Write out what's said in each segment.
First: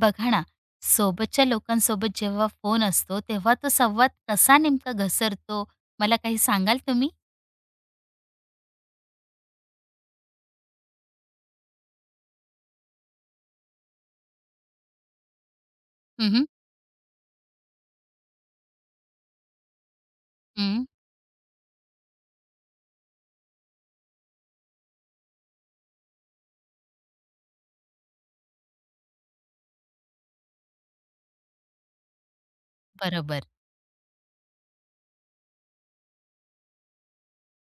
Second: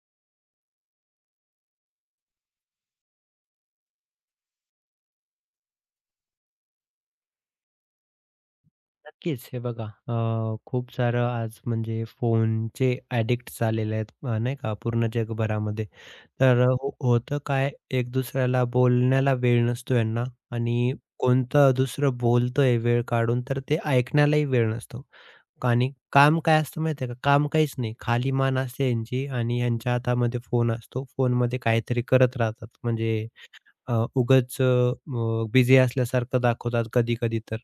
बघा ना, सोबतच्या लोकांसोबत जेव्हा फोन असतो, तेव्हा तो संवाद कसा नेमका घसरतो, मला काही सांगाल तुम्ही? नक्कीच. हे बघा खूप सारं आज म्हणजे फोनचे ॲडिक्ट झालेले आहेत नाही का पूर्ण जगभरामध्ये. हं, हं. तर हो होतं काय एक दुसऱ्याला बोलण्याला वेळ नसतो यांना हं. आणि कोणतं दुसरं बोलतंय वेळ काढून तर ते ऐकण्यालाही वेळ नसतो. आणि काम काय असतं माहिती का? काम काहीच नाही. खाली मान असते यांची आणि यांच्या हातामध्ये फोन असतो. फोनमध्ये काहीतरी करत राहतात म्हणजे बरोबर. अ, उगाच अ, अ, बिझी असल्यासारखं दाखवतात कधी-कधी तर.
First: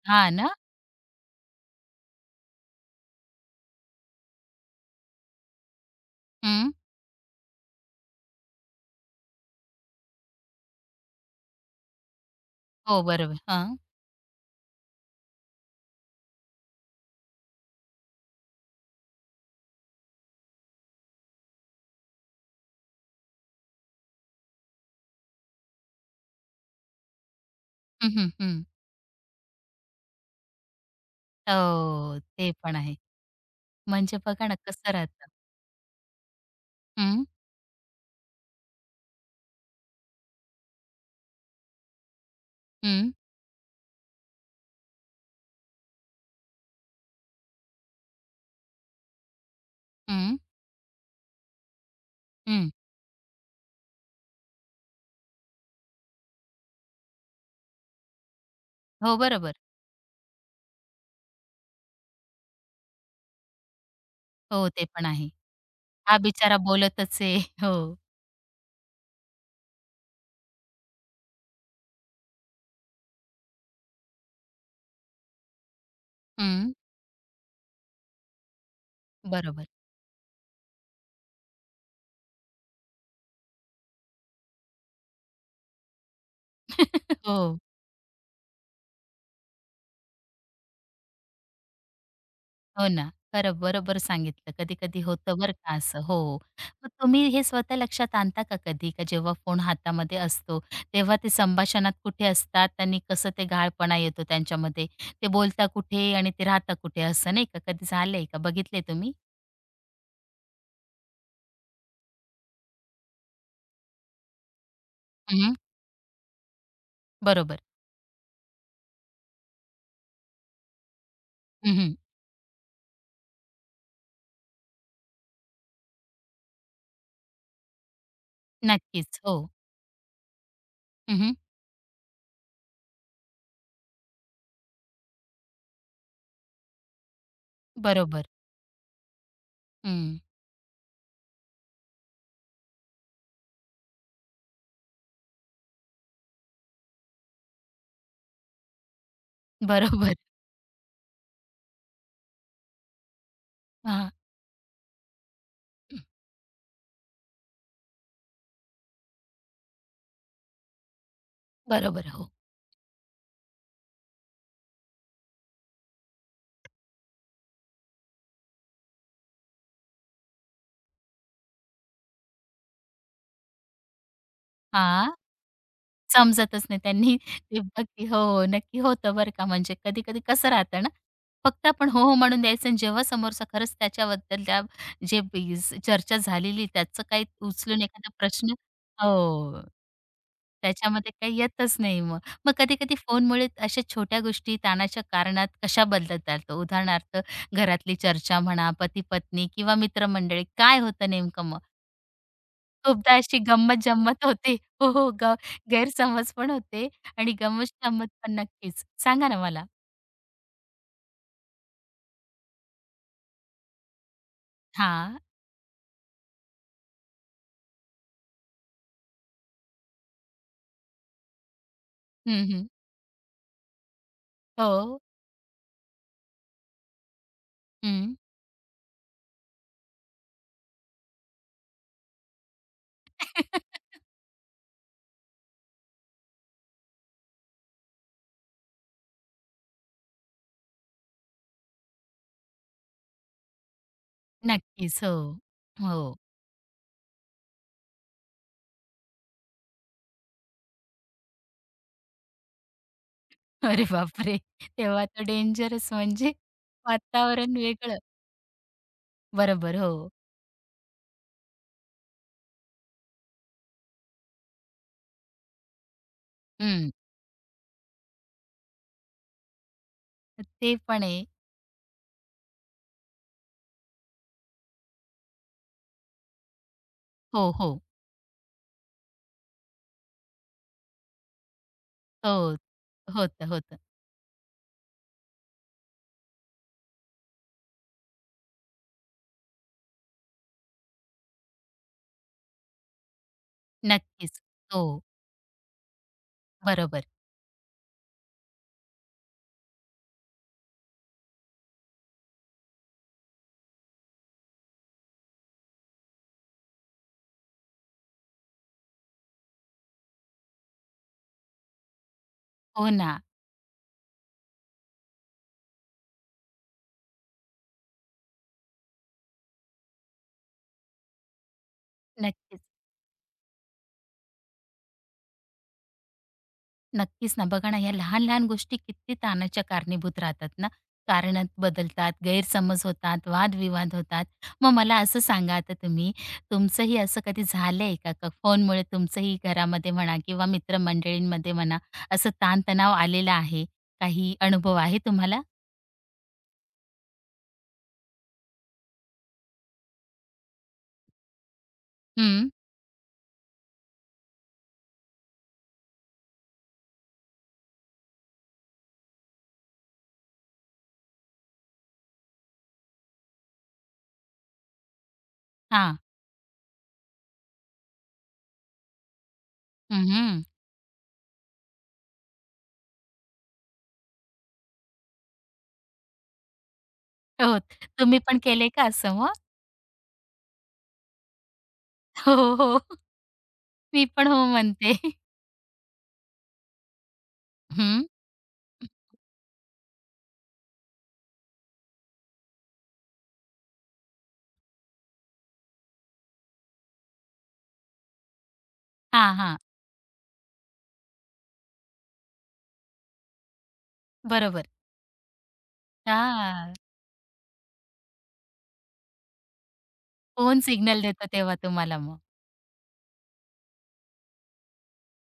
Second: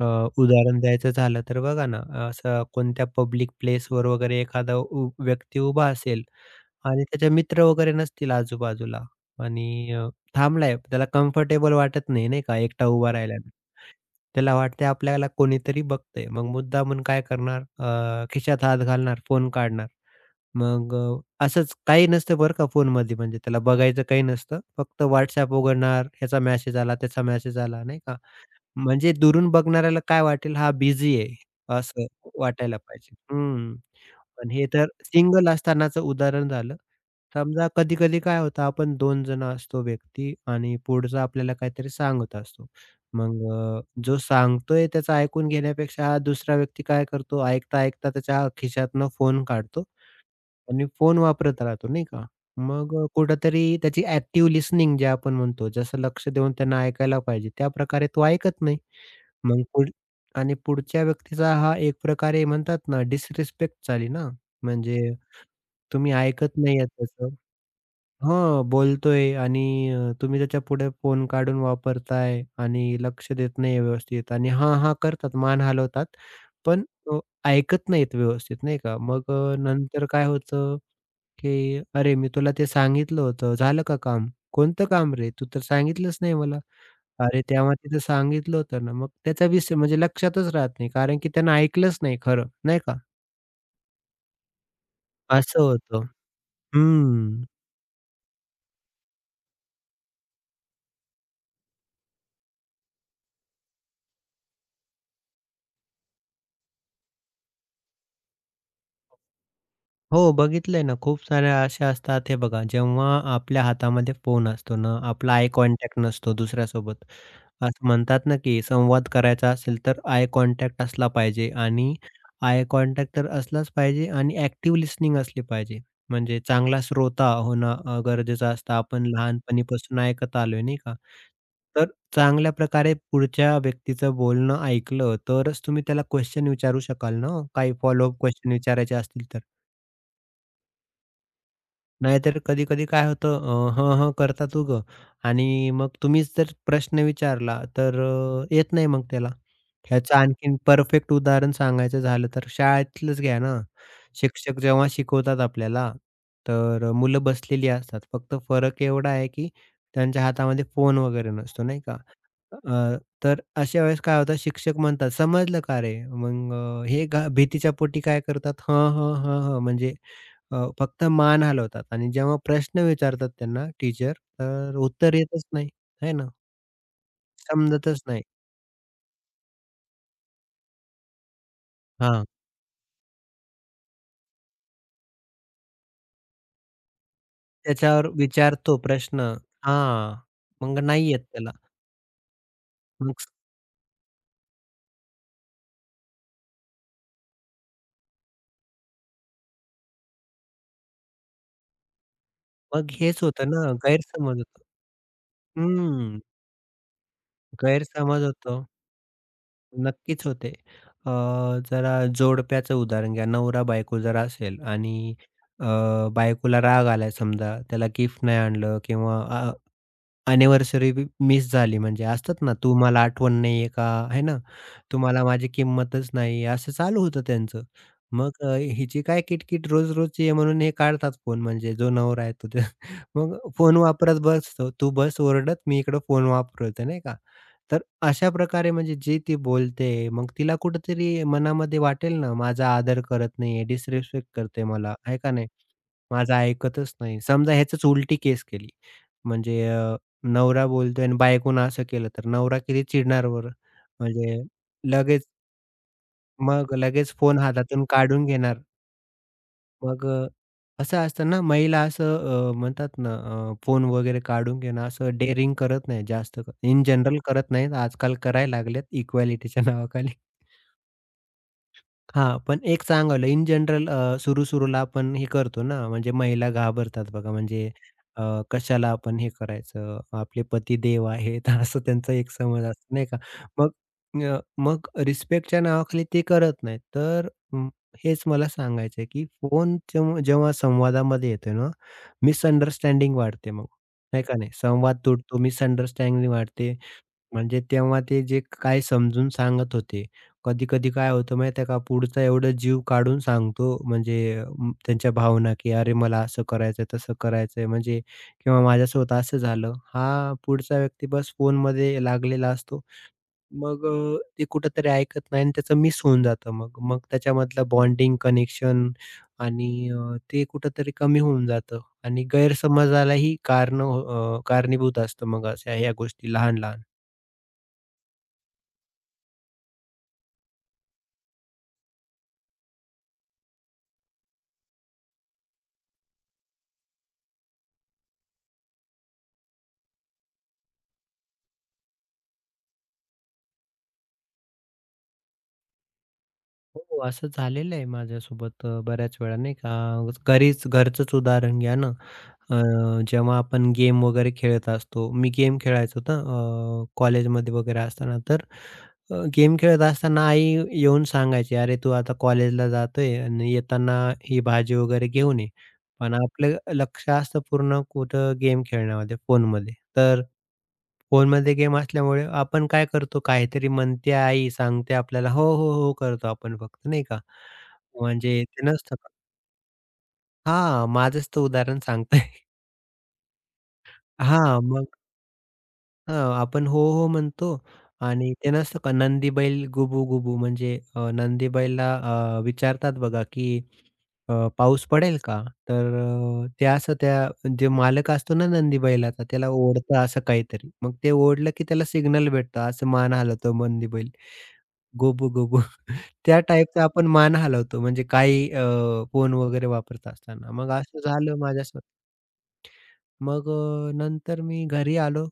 अ, हां ना? उदाहरण द्यायचं झालं तर बघा ना, असं कोणत्या पब्लिक प्लेसवर वगैरे एखादा व्यक्ती उभा असेल हं. आणि त्याचे मित्र वगैरे नसतील आजूबाजूला आणि थांबलाय. त्याला कम्फर्टेबल वाटत नाही, नाही का, एकटा हो, उभा बरोबर. राहिल्यानं. हां. त्याला वाटतंय आपल्याला कोणीतरी बघतंय. मग मुद्दामून काय करणार, खिशात हात घालणार, फोन काढणार. मग असंच काही नसतं बरं का फोनमध्ये म्हणजे त्याला बघायचं काही नसतं. फक्त WhatsApp उघडणार, ह्याचा मेसेज आला, त्याचा मेसेज आला नाही का? हं, हं, म्हणजे दुरून बघणाऱ्याला काय वाटेल हा बिझी आहे असं हो, ते पण वाटायला आहे. पाहिजे. हं. म्हणजे बघा पण ना, हे तर कसं राहतं. सिंगल असतानाचं उदाहरण झालं. हं, समजा कधी-कधी काय होतं आपण 2 जण असतो व्यक्ती आणि पुढचा आपल्याला काहीतरी सांगत असतो. हं, मग जो सांगतोय त्याचं ऐकून घेण्यापेक्षा हा दुसरा व्यक्ती काय करतो ऐकता-ऐकता त्याच्या खिशातनं फोन काढतो हं, आणि फोन वापरत राहतो नाही का? हं. मग कुठेतरी त्याची ॲक्टिव्ह लिसनिंग जे आपण म्हणतो, जसं लक्ष देऊन त्यांना ऐकायला पाहिजे, त्या प्रकारे तो ऐकत नाही. हो, बरोबर. मग पुढ आणि पुढच्या व्यक्तीचा हा एक प्रकारे म्हणतात ना डिसरिस्पेक्ट झाली ना, हो, ते म्हणजे पण आहे. तुम्ही हा बिचारा ऐकत नाहीये. बोलतच आहे. हो. हां, बोलतोय आणि तुम्ही त्याच्यापुढे फोन काढून वापरताय आणि लक्ष देत नाही व्यवस्थित आणि हां-हां करतात, मान हलवतात, हं. पण अ, ऐकत नाहीत व्यवस्थित नाही का. मग बरोबर. नंतर काय होतं, की "अरे, मी तुला ते सांगितलं होतं, झालं का काम?" "कोणतं काम रे? तू तर सांगितलंच नाही मला." "अरे, हो. तेव्हा तिथं सांगितलं होतं ना." मग त्याचा विषय म्हणजे लक्षातच राहत नाही, कारण की त्यानं ऐकलंच नाही खरं, नाही हो का? ना. खरं बरोबर सांगितलं. कधी-कधी होतं बरं असं का असं. होतं. हो. मग तुम्ही हे हं. स्वतः लक्षात आणता का कधी? का जेव्हा फोन हातामध्ये असतो, तेव्हा ते संभाषणात कुठे असतात आणि कसं ते गाळपणा येतो त्यांच्यामध्ये? ते बोलता कुठे आणि ते राहता कुठे असं नाही का? कधी झालंय का? बघितलंय तुम्ही? हो, बघितलंय ना, खूप साऱ्या अशा असतात हे बघा, जेव्हा आपल्या हातामध्ये फोन असतो ना, आपला आय हं, कॉन्टॅक्ट नसतो दुसऱ्यासोबत. बरोबर. असं म्हणतात ना, की संवाद करायचा असेल तर आय कॉन्टॅक्ट असला पाहिजे हं, आणि आय कॉन्टॅक्ट तर असलाच पाहिजे आणि ॲक्टिव्ह लिसनिंग असली पाहिजे. म्हणजे चांगला श्रोता होणं गरजेचं असतं. आपण नक्कीच. हो. लहानपणीपासून ऐकत आलोय, नाही का? हं, तर चांगल्या प्रकारे पुढच्या व्यक्तीचं बोलणं ऐकलं तरच तुम्ही त्याला क्वेशन विचारू शकाल ना, हो. काही फॉलोअप बरोबर. क्वेशन विचारायचे असतील तर. हं. नाहीतर कधी-कधी काय होतं हं, हं करतात उगं आणि मग तुम्हीच जर प्रश्न विचारला तर येत नाही मग त्याला. बरोबर. ह्याचं आणखीन परफेक्ट उदाहरण सांगायचं झालं तर शाळेतलंच घ्या ना. हां. शिक्षक जेव्हा शिकवतात आपल्याला तर मुलं बसलेली असतात. फक्त फरक एवढा आहे की त्यांच्या हातामध्ये फोन वगैरे नसतो नाही का? बरोबर. हो. अ, तर अशा वेळेस काय होतं शिक्षक म्हणतात, "समजलं का रे?" मग हे भीतीच्या पोटी काय करतात, "हं, हं, हं, हं." म्हणजे फक्त मान हलवतात आणि जेव्हा प्रश्न विचारतात त्यांना टीचर, तर हां. उत्तर येतच नाही, आहे ना? समजतच नाही त्यांनी समजतच देवभक्ती हो, नाही. हो, नक्की होतं बरं का. म्हणजे कधी-कधी कसं राहतं ना, फक्त आपण हो, हो हां. म्हणून द्यायचं आणि जेव्हा समोरचा खरंच त्याच्याबद्दल त्या जे बीज चर्चा झालेली त्याचं काही उचलून त्याच्यावर एखादा प्रश्न विचारतो प्रश्न. हो. हां, मग त्याच्यामध्ये नाही येत काही त्याला. येतच नाही मग. मग कधी-कधी मग फोनमुळे अशा छोट्या गोष्टी ताणाच्या कारणात कशा बदलतात? उदाहरणार्थ घरातली चर्चा म्हणा, पती-पत्नी किंवा मित्रमंडळी काय होतं नेमकं मग खूपदा हेच अशी होतं ना गंमत-जंमत गैरसमज होते. होतो. हो, हो. हं, गैरसमज पण होते आणि गंमत-जंमत गैरसमज पण होतो. नक्कीच. सांगा ना मला? नक्कीच होते. अ, जरा जोडप्याचं उदाहरण घ्या. नवरा-बायको जर असेल आणि हां. अ, बायकोला राग आलाय समजा, त्याला गिफ्ट नाही आणलं किंवा अॅनिव्हर्सरी मिस झाली म्हणजे असतात हं, ना, हं. तू मला आठवण नाहीये का? है ना? हो. तुम्हाला माझी किंमतच नाही, असं चालू होतं त्यांचं. हं. मग हिची काय किटकिट रोज रोज ये म्हणून हे काढतात फोन म्हणजे जो नवरा आहे तो. ते. मग फोन वापरत बसतो. तू बस ओरडत, मी इकडं फोन वापरतोय नाही का. तर अशा प्रकारे म्हणजे जी ती बोलते, मग तिला कुठेतरी मनामध्ये वाटेल ना, माझा आदर करत नाहीये, डिसरिस्पेक्ट करते मला, नक्कीच. हो. आहे का नाही? हो. माझं ऐकतच नाही. समजा ह्याचीच उलटी केस केली. म्हणजे नवरा बोलतोय आणि बायकोनं असं केलं तर नवरा किती चिडणार बरं? अरे बापरे! म्हणजे तेव्हा तर लगेच. डेंजरच म्हणजे मग लगेच फोन वातावरण हातातून वेगळं. काढून घेणार. बरोबर. मग हो. असं असतं ना महिला असं म्हणतात ना फोन वगैरे काढून घेणं असं डेअरिंग करत नाही जास्त इन हं. जनरल करत नाहीत. आजकाल करायला लागलेत इक्वालिटीच्या नावाखाली. ते पण आहे. हां, पण एक सांगावं इन जनरल सुरू-सुरूला आपण हे करतो ना, म्हणजे महिला घाबरतात बघा हो, म्हणजे हो. अ, कशाला आपण हे करायचं, आपले पती देव आहेत असं त्यांचा एक हो. समज असतो नाही का? होतं, मग होतं. मग रिस्पेक्टच्या नावाखाली ते करत नाहीत. तर अं, हेच मला सांगायचं आहे, की फोन जेव्हा जेव्हा संवादामध्ये येतोय ना, मिसअंडरस्टँडिंग वाढते मग, नाही का नक्कीच. नाही? हो. संवाद तुटतो, मिसअंडरस्टँडिंग वाढते. बरोबर. म्हणजे तेव्हा ते जे काय समजून सांगत होते. कधी-कधी काय होतं माहिती आहे का, पुढचा एवढं जीव काढून सांगतो म्हणजे त्यांच्या भावना, की "अरे मला असं करायचंय, तसं करायचंय." म्हणजे किंवा "माझ्यासोबत असं झालं." हा पुढचा व्यक्ती बस फोनमध्ये लागलेला असतो. हो ना. मग ते कुठेतरी ऐकत नाही आणि त्याचं मिस होऊन जातं मग. मग त्याच्यामधलं बॉन्डिंग, कनेक्शन आणि ते कुठेतरी कमी होऊन जातं आणि नक्कीच. गैरसमजालाही कारणं कारणीभूत असतं मग अशा ह्या गोष्टी लहान-लहान. नक्कीच ना. बघा ना, ह्या लहान-लहान गोष्टी किती ताणाच्या कारणीभूत राहतात ना. कारणं बदलतात, गैरसमज होतात, वादविवाद होतात. मग मला असं सांगा आता तुम्ही, तुमचंही असं कधी झालंय का? का फोनमुळे तुमचंही घरामध्ये म्हणा किंवा मित्रमंडळींमध्ये म्हणा, असं ताणतणाव आलेला आहे? काही अनुभव आहे तुम्हाला? हो, असं झालेलं आहे माझ्यासोबत बऱ्याच वेळा नाही का, घरीच घरचंच उदाहरण घ्या ना. हं. अ, जेव्हा आपण गेम वगैरे खेळत असतो, मी गेम खेळायचो ना कॉलेजमध्ये वगैरे असताना, तर गेम खेळत असताना आई येऊन सांगायची, "अरे, तू आता कॉलेजला जातोय आणि येताना ही भाजी वगैरे घेऊन ये." हां. पण आपलं लक्ष असतं पूर्ण कुठं गेम खेळण्यामध्ये, फोनमध्ये. तर हं, फोनमध्ये गेम असल्यामुळे आपण काय करतो, काहीतरी म्हणते आई, सांगते आपल्याला, "हो, हो, हो" करतो आपण फक्त नाही का? हो. तुम्ही पण म्हणजे ते केलंय का नसतं का. असं मग? हां, माझंच तर उदाहरण सांगतोय. हो, हो. हो. मी पण हो हां, मग म्हणते. हं, आपण "हो, हो" म्हणतो हं. आणि ते नसतं का नंदी बैल गुबू गुबू म्हणजे नंदी बैलला विचारतात बघा, की "पाऊस पडेल का?" तर ते असं त्या जे मालक असतो ना नंदी बैलाचा हां, त्याला हां. ओढतं असं काहीतरी. मग ते ओढलं, की त्याला सिग्नल भेटतो, असं मान हलवतो नंदी बैल. बरोबर. गोबू, गोबू. त्या हां. टाईपचा आपण मान हलवतो म्हणजे काही फोन वगैरे वापरत असताना. फोन मग असं सिग्नल देतो झालं तेव्हा माझ्यासोबत. तुम्हाला मग. मग नंतर मी घरी आलो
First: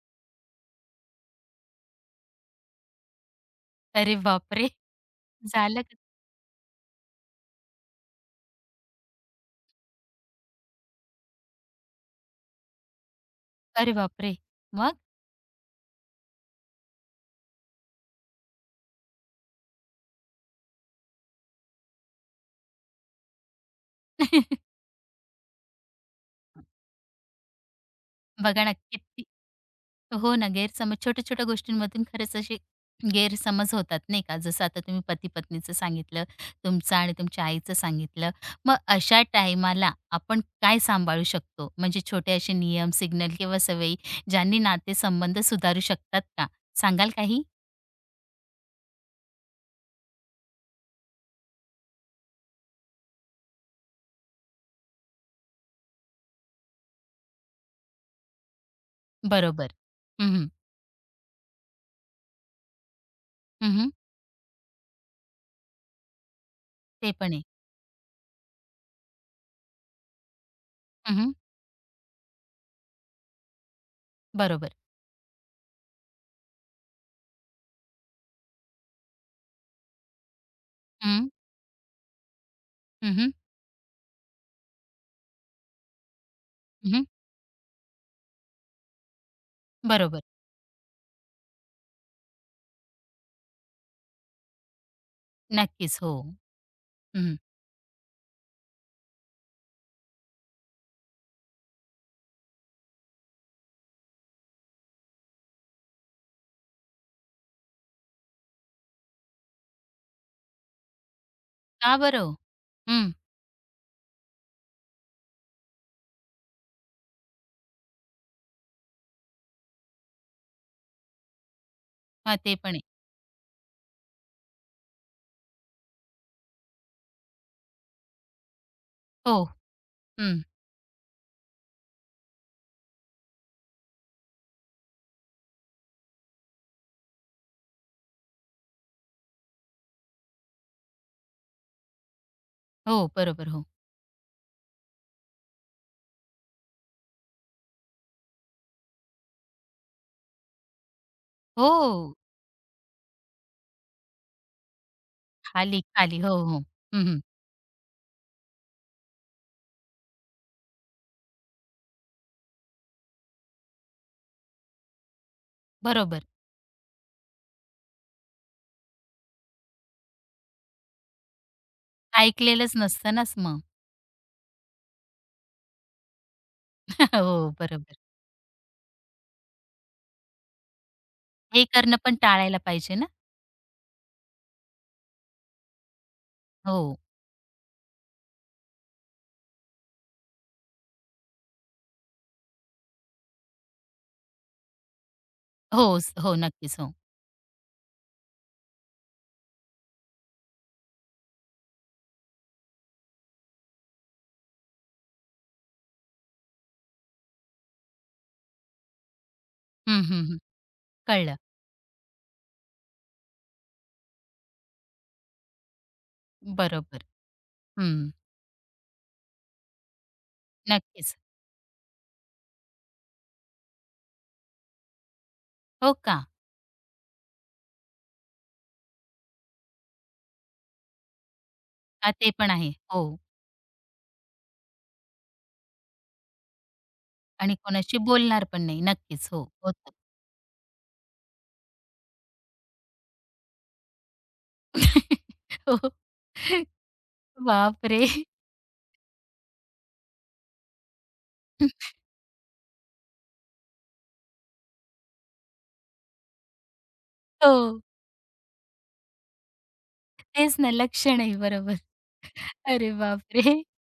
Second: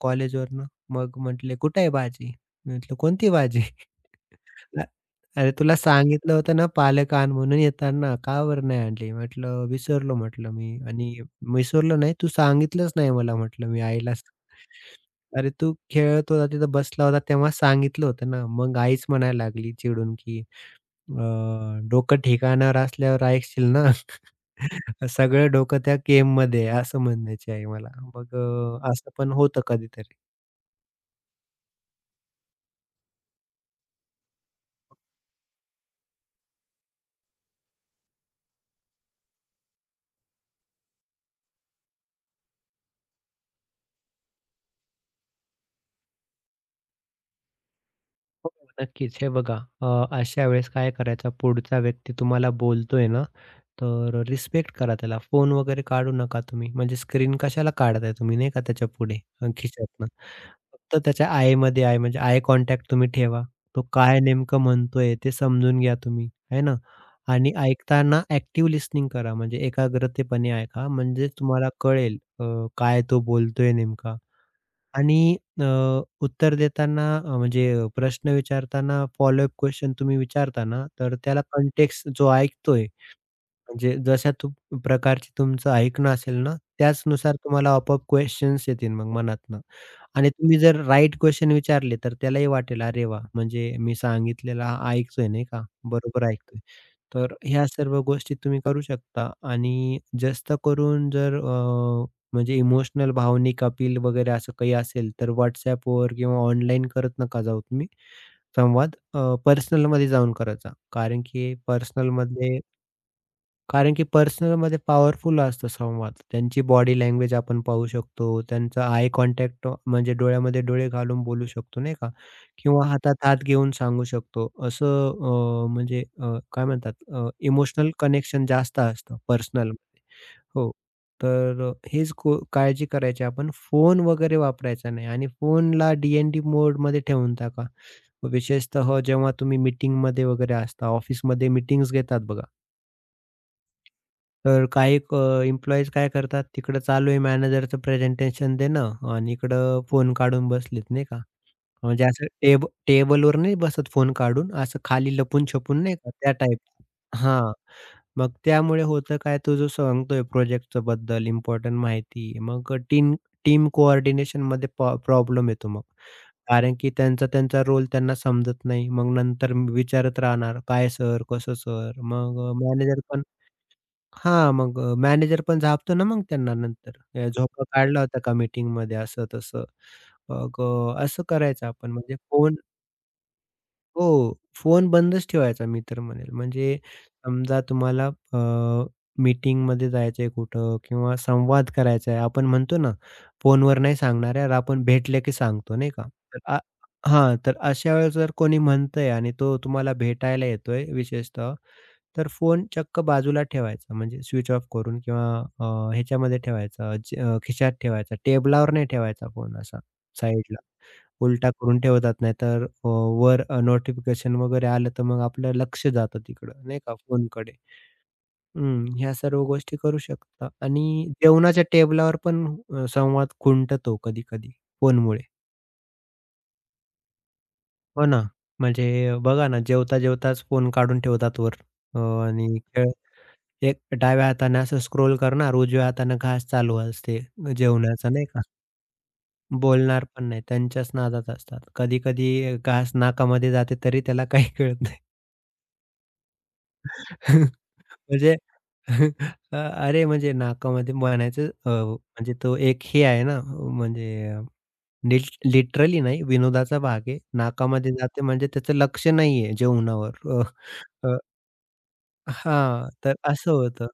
कॉलेजवरनं. मग म्हटले, "कुठे आहे भाजी?" म्हटलं, "कोणती भाजी?" अरे बापरे! अरे तुला झालं का? सांगितलं होतं ना पालक आण म्हणून येताना, का बरं नाही आणली?" म्हटलं, "विसरलो" म्हटलं मी आणि "विसरलो नाही, तू सांगितलंच नाही मला" म्हटलं मी अरे आईलाच. बापरे! मग? "अरे तू खेळत होता, तिथं बसला होता तेव्हा सांगितलं होतं ना." मग आईच म्हणायला लागली चिडून की डोकं ठिकाणावर असल्यावर ऐकशील ना, सगळं डोकं त्या गेममध्ये आहे, असं म्हणायचे आहे मला. मग बघा ना असं किती पण होतं कधीतरी. हो ना, गैरसमज छोट्या-छोट्या गोष्टींमधून खरंच असे गैरसमज होतात नाही का? जसं आता तुम्ही पती-पत्नीचं सांगितलं, तुमचं आणि तुमच्या आईचं सांगितलं. मग अशा टाईमाला आपण काय सांभाळू शकतो? म्हणजे छोटे असे नियम, सिग्नल किंवा सवयी ज्यांनी नातेसंबंध सुधारू शकतात का? सांगाल काही? हो, नक्कीच. हे बघा, अ, अशा वेळेस काय करायचं, पुढचा व्यक्ती तुम्हाला बोलतोय ना, तर रिस्पेक्ट करा त्याला. फोन वगैरे काढू नका तुम्ही. म्हणजे स्क्रीन कशाला काढताय तुम्ही नाही का त्याच्यापुढे बरोबर. खिशातनं. हं, हं. फक्त त्याच्या आयमध्ये आहे, म्हणजे आय कॉन्टॅक्ट तुम्ही ठेवा. तो काय नेमकं म्हणतोय ते समजून घ्या तुम्ही, आहे ना? ते पण आहे. आणि ऐकताना ॲक्टिव्ह लिसनिंग करा, म्हणजे एकाग्रतेपणे ऐका, म्हणजे हं, तुम्हाला कळेल काय तो बोलतोय नेमका. बरोबर. आणि अ, उत्तर देताना म्हणजे प्रश्न विचारताना फॉलोअप क्वेशन तुम्ही विचारता ना, तर त्याला कॉन्टेक्स्ट जो ऐकतोय, हं, हं. म्हणजे जशा प्रकारची तुमचं ऐकणं असेल ना, त्याचनुसार तुम्हाला आपोआप क्वेशन्स येतील मग मनातनं. बरोबर. आणि तुम्ही जर राइट क्वेशन विचारले, तर त्यालाही वाटेल, "अरे वाह! म्हणजे मी सांगितलेलं हा ऐकतोय नाही का? नक्कीच. हो. बरोबर ऐकतोय." तर हं. ह्या सर्व गोष्टी तुम्ही करू शकता आणि जास्त करून जर म्हणजे इमोशनल, भावनिक अपील वगैरे असं काही असेल, तर WhatsAppवर किंवा ऑनलाईन करत नका जाऊ तुम्ही संवाद. पर्सनलमध्ये जाऊन करायचा. कारण की का बरं हो? पर्सनलमध्ये हं. कारण की पर्सनल पर्सनलमध्ये पॉवरफुल असतो संवाद. त्यांची बॉडी लँग्वेज आपण पाहू शकतो. त्यांचा आय कॉन्टॅक्ट म्हणजे डोळ्यामध्ये डोळे घालून बोलू शकतो, नाही का? हां, ते पण आहे. किंवा हातात हात घेऊन सांगू शकतो. असं म्हणजे काय म्हणतात इमोशनल कनेक्शन जास्त असतं हो. पर्सनलमध्ये. हं. हो. तर हीच काळजी करायची आपण. फोन वगैरे वापरायचा नाही आणि फोनला डी-एन-डी मोड मध्ये ठेवून टाका. विशेषतः जेव्हा तुम्ही मीटिंगमध्ये वगैरे असता, ऑफिसमध्ये मीटिंग्ज घेतात बघा. हो, बरोबर. हो. तर काही एम्प्लॉईज काय करतात, तिकडं चालू आहे मॅनेजरचं प्रेझेंटेशन देणं आणि इकडं फोन काढून बसलेत नाही का. म्हणजे हो. असं टेबलवर नाही बसत फोन काढून, असं खाली खाली, लपून-छपून नाही का खाली. त्या हो, टाईप. हो. हं, हां, मग त्यामुळे होतं काय, तो जो सांगतोय प्रोजेक्टच्या बद्दल इम्पोर्टंट माहिती, मग टीम टीम कोऑर्डिनेशनमध्ये प्रॉब्लेम येतो मग. बरोबर. कारण की त्यांचा त्यांचा रोल त्यांना समजत नाही. मग नंतर विचारत राहणार, "काय सर? कसं सर?" मग अ, ऐकलेलंच मॅनेजर नसतं नाच मग. हां, मग अ, मॅनेजर पण झापतो ना मग त्यांना नंतर. "ए, हो, झोका बरोबर. काढला होता का मीटिंगमध्ये?" असं-तसं. मग असं हे करायचं आपण करणं पण म्हणजे फोन. टाळायला पाहिजे ना. हो, फोन बंदच ठेवायचा मी तर म्हणेल. म्हणजे हो. समजा तुम्हाला मीटिंगमध्ये जायचं आहे कुठं किंवा संवाद करायचा आहे. आपण म्हणतो ना, फोनवर नाही सांगणार यार, आपण भेटले की सांगतो हो, नाही का? हो. तर आ नक्कीच. हो. हां, तर अशा वेळेस जर कोणी म्हणतंय आणि तो तुम्हाला भेटायला येतोय विशेषतः, तर फोन चक्क बाजूला ठेवायचा म्हणजे स्विच ऑफ करून किंवा अ, ह्याच्यामध्ये ठेवायचा जे खिशात ठेवायचा. टेबलावर नाही ठेवायचा फोन असा हं, हं, हं. साईडला. कळलं. उलटा करून ठेवतात नाहीतर तर वर नोटिफिकेशन वगैरे आलं तर मग आपलं लक्ष जातं तिकडं नाही का बरोबर. फोनकडे. हं. हं, ह्या सर्व गोष्टी करू शकता आणि नक्कीच. जेवणाच्या टेबलावर पण संवाद खुंटतो कधी-कधी फोनमुळे. हो का? हो ना. म्हणजे बघा ना, जेवता-जेवताच फोन काढून ठेवतात वर अ, हां, ते पण आणि आहे. खेळ हो. एक डाव्या हाताने असं स्क्रोल करणार, उजव्या हाताने घास चालू असते आणि कोणाशी जेवणाचा नाही का? बोलणार पण नाही. नक्कीच. हो. होतं. बोलणार पण नाही, त्यांच्याच नादात असतात. कधी-कधी घास नाकामध्ये जाते तरी त्याला काही कळत नाही. हो. बापरे! म्हणजे अरे म्हणजे नाकामध्ये म्हणायचं म्हणजे तो एक हे आहे ना, म्हणजे लिट लिटरली नाही विनोदाचा भाग आहे. हो. नाकामध्ये जाते म्हणजे त्याचं लक्ष नाहीये जेवणावर. तेच ना, लक्ष अ नाही बरोबर. हां, अरे तर असं बापरे! होतं.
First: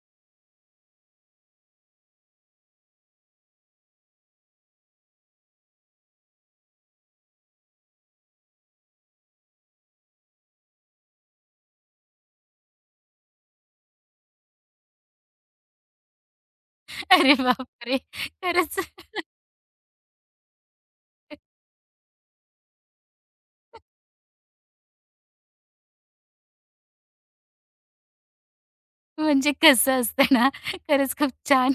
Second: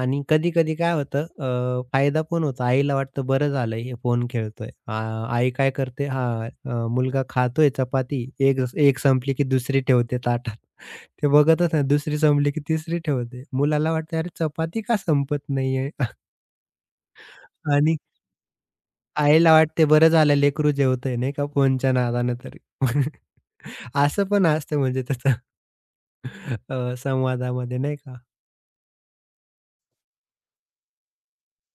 आणि कधी-कधी काय होतं फायदा पण होतो. आईला वाटतं बरं झालं हे फोन खेळतोय. आई काय करते हां, मुलगा खातोय चपाती, एक एक संपली की दुसरी ठेवते ताटात. ते बघतच नाही. दुसरी संपली की तिसरी ठेवते. मुलाला वाटतं अरे चपाती का संपत नाहीये? अरे आणि बापरे! खरंच आईला वाटते बरं झालं लेकरू जेवतंय नाही का फोनच्या नादानं तरी. असं पण असतं म्हणजे त्याचं संवादामध्ये नाही का? म्हणजे कसं असतं ना, खरंच खूप छान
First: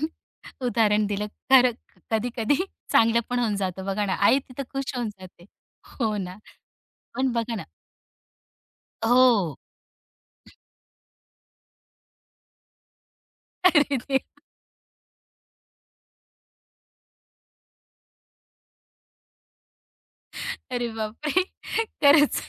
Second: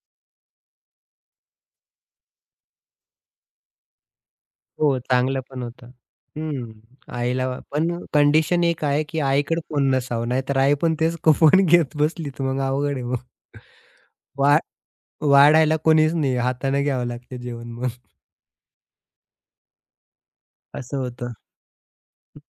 उदाहरण दिलं. खरं कधी-कधी चांगलं पण होऊन जातं बघा ना. आई तिथं खुश हो, होऊन चांगलं जाते. पण होतं. हो ना. हं, पण आईला बघा ना पण कंडिशन एक आहे, की हो. आईकडे फोन नसावा. नाहीतर आई पण तेच फोन घेत बसली, तर मग अवघड आहे मग. अरे देव! वा वाढायला कोणीच नाही. हाताने घ्यावं लागतं जेवण मग. अरे असं होतं बापरे! खरंच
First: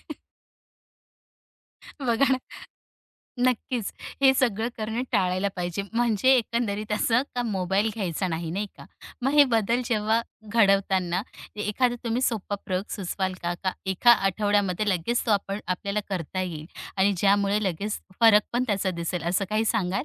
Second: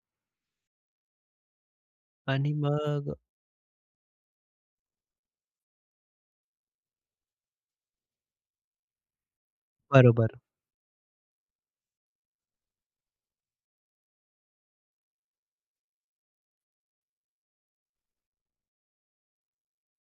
बघा ना आणि मग नक्कीच. हे सगळं करणं टाळायला पाहिजे. म्हणजे एकंदरीत असं का मोबाईल घ्यायचा नाही, नाही का? मग हे बदल जेव्हा बरोबर. घडवताना एखादा तुम्ही सोपा प्रयोग सुचवाल का? का एका आठवड्यामध्ये लगेच तो आपण आपल्याला करता येईल आणि ज्यामुळे लगेच फरक पण त्याचा दिसेल असं काही सांगाल?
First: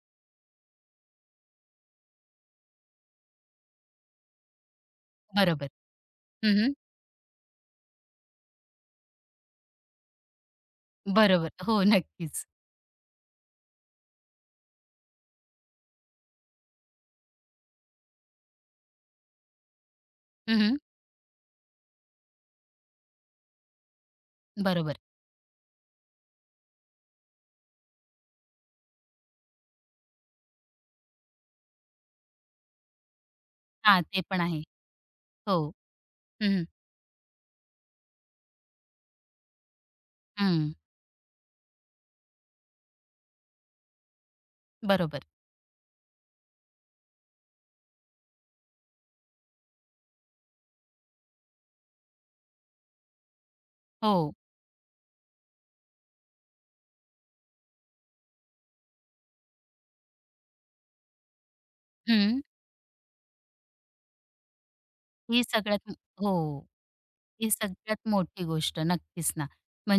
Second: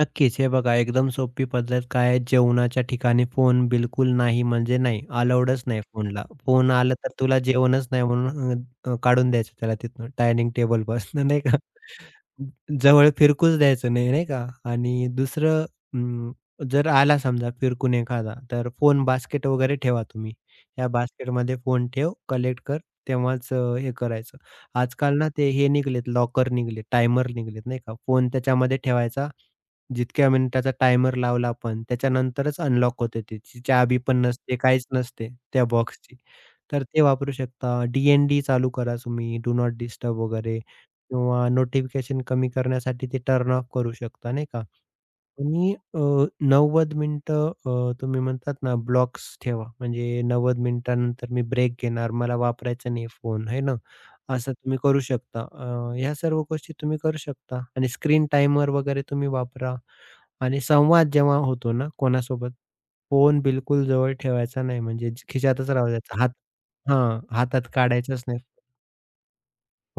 नक्कीच. हे बघा एकदम सोपी पद्धत काय आहे, जेवणाच्या ठिकाणी फोन बिलकुल नाही म्हणजे नाही, अलाउडच बरोबर. नाही फोनला. फोन हं, आला तर तुला जेवणच नाही म्हणून काढून द्यायचं त्याला तिथनं डायनिंग टेबलपासनं नाही बरोबर. का? हो, नक्कीच. जवळ फिरकूच द्यायचं नाही, नाही का? आणि दुसरं अं, जर आला समजा फिरकून एखादा, तर फोन बास्केट वगैरे ठेवा तुम्ही. हं, या बास्केटमध्ये फोन ठेव, कलेक्ट कर, तेव्हाच हे करायचं. बरोबर. आजकाल ना ते हे निघालेत लॉकर निघाले, टायमर निघालेत नाही का? फोन त्याच्यामध्ये ठेवायचा जितक्या मिनिटाचा टायमर लावला आपण, त्याच्यानंतरच अनलॉक होते ते. ती चावी हां, पण ते पण नसते, आहे. काहीच नसते हो. त्या बॉक्सची. हं, हं. तर ते वापरू शकता. डी-एन-डी चालू करा तुम्ही, डू नॉट डिस्टर्ब वगैरे किंवा नोटिफिकेशन कमी करण्यासाठी ते टर्न ऑफ करू शकता, नाही का? बरोबर. आणि 90 मिनिटं तुम्ही म्हणतात ना ब्लॉक्स ठेवा. म्हणजे 90 मिनिटानंतर मी ब्रेक घेणार, मला वापरायचा नाही फोन, आहे ना? हो. असं तुम्ही करू शकता. ह्या सर्व गोष्टी तुम्ही करू शकता आणि स्क्रीन टाइमर वगैरे तुम्ही वापरा आणि संवाद जेव्हा होतो ना हं. कोणासोबत, फोन बिलकुल जवळ ठेवायचा नाही म्हणजे ही खिशातच राहू सगळ्यात द्यायचा. हात हो. हां, ही हातात सगळ्यात काढायचाच नाही. मोठी गोष्ट नक्कीच ना.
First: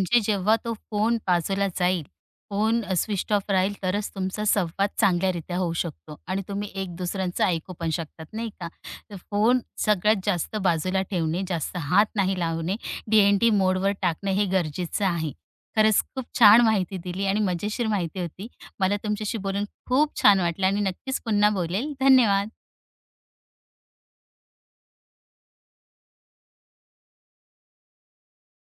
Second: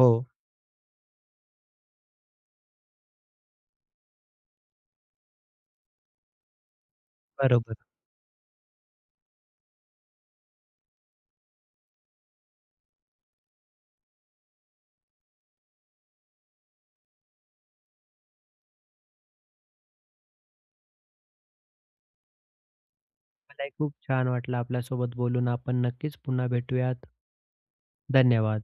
हो, जेव्हा तो फोन बाजूला जाईल, फोन स्विच ऑफ राहील तरच तुमचा संवाद चांगल्यारीत्या होऊ शकतो आणि तुम्ही एक दुसऱ्यांचं ऐकू बरोबर. पण शकतात, नाही का? तर फोन सगळ्यात जास्त बाजूला ठेवणे, जास्त हात नाही लावणे, डी-एन-डी मोडवर टाकणं हे गरजेचं आहे. खरंच खूप छान माहिती दिली आणि मजेशीर माहिती होती. मला तुमच्याशी बोलून खूप छान वाटलं आणि नक्कीच पुन्हा बोलेल. धन्यवाद. मलाही खूप छान वाटलं आपल्यासोबत बोलून. आपण नक्कीच पुन्हा भेटूयात. धन्यवाद.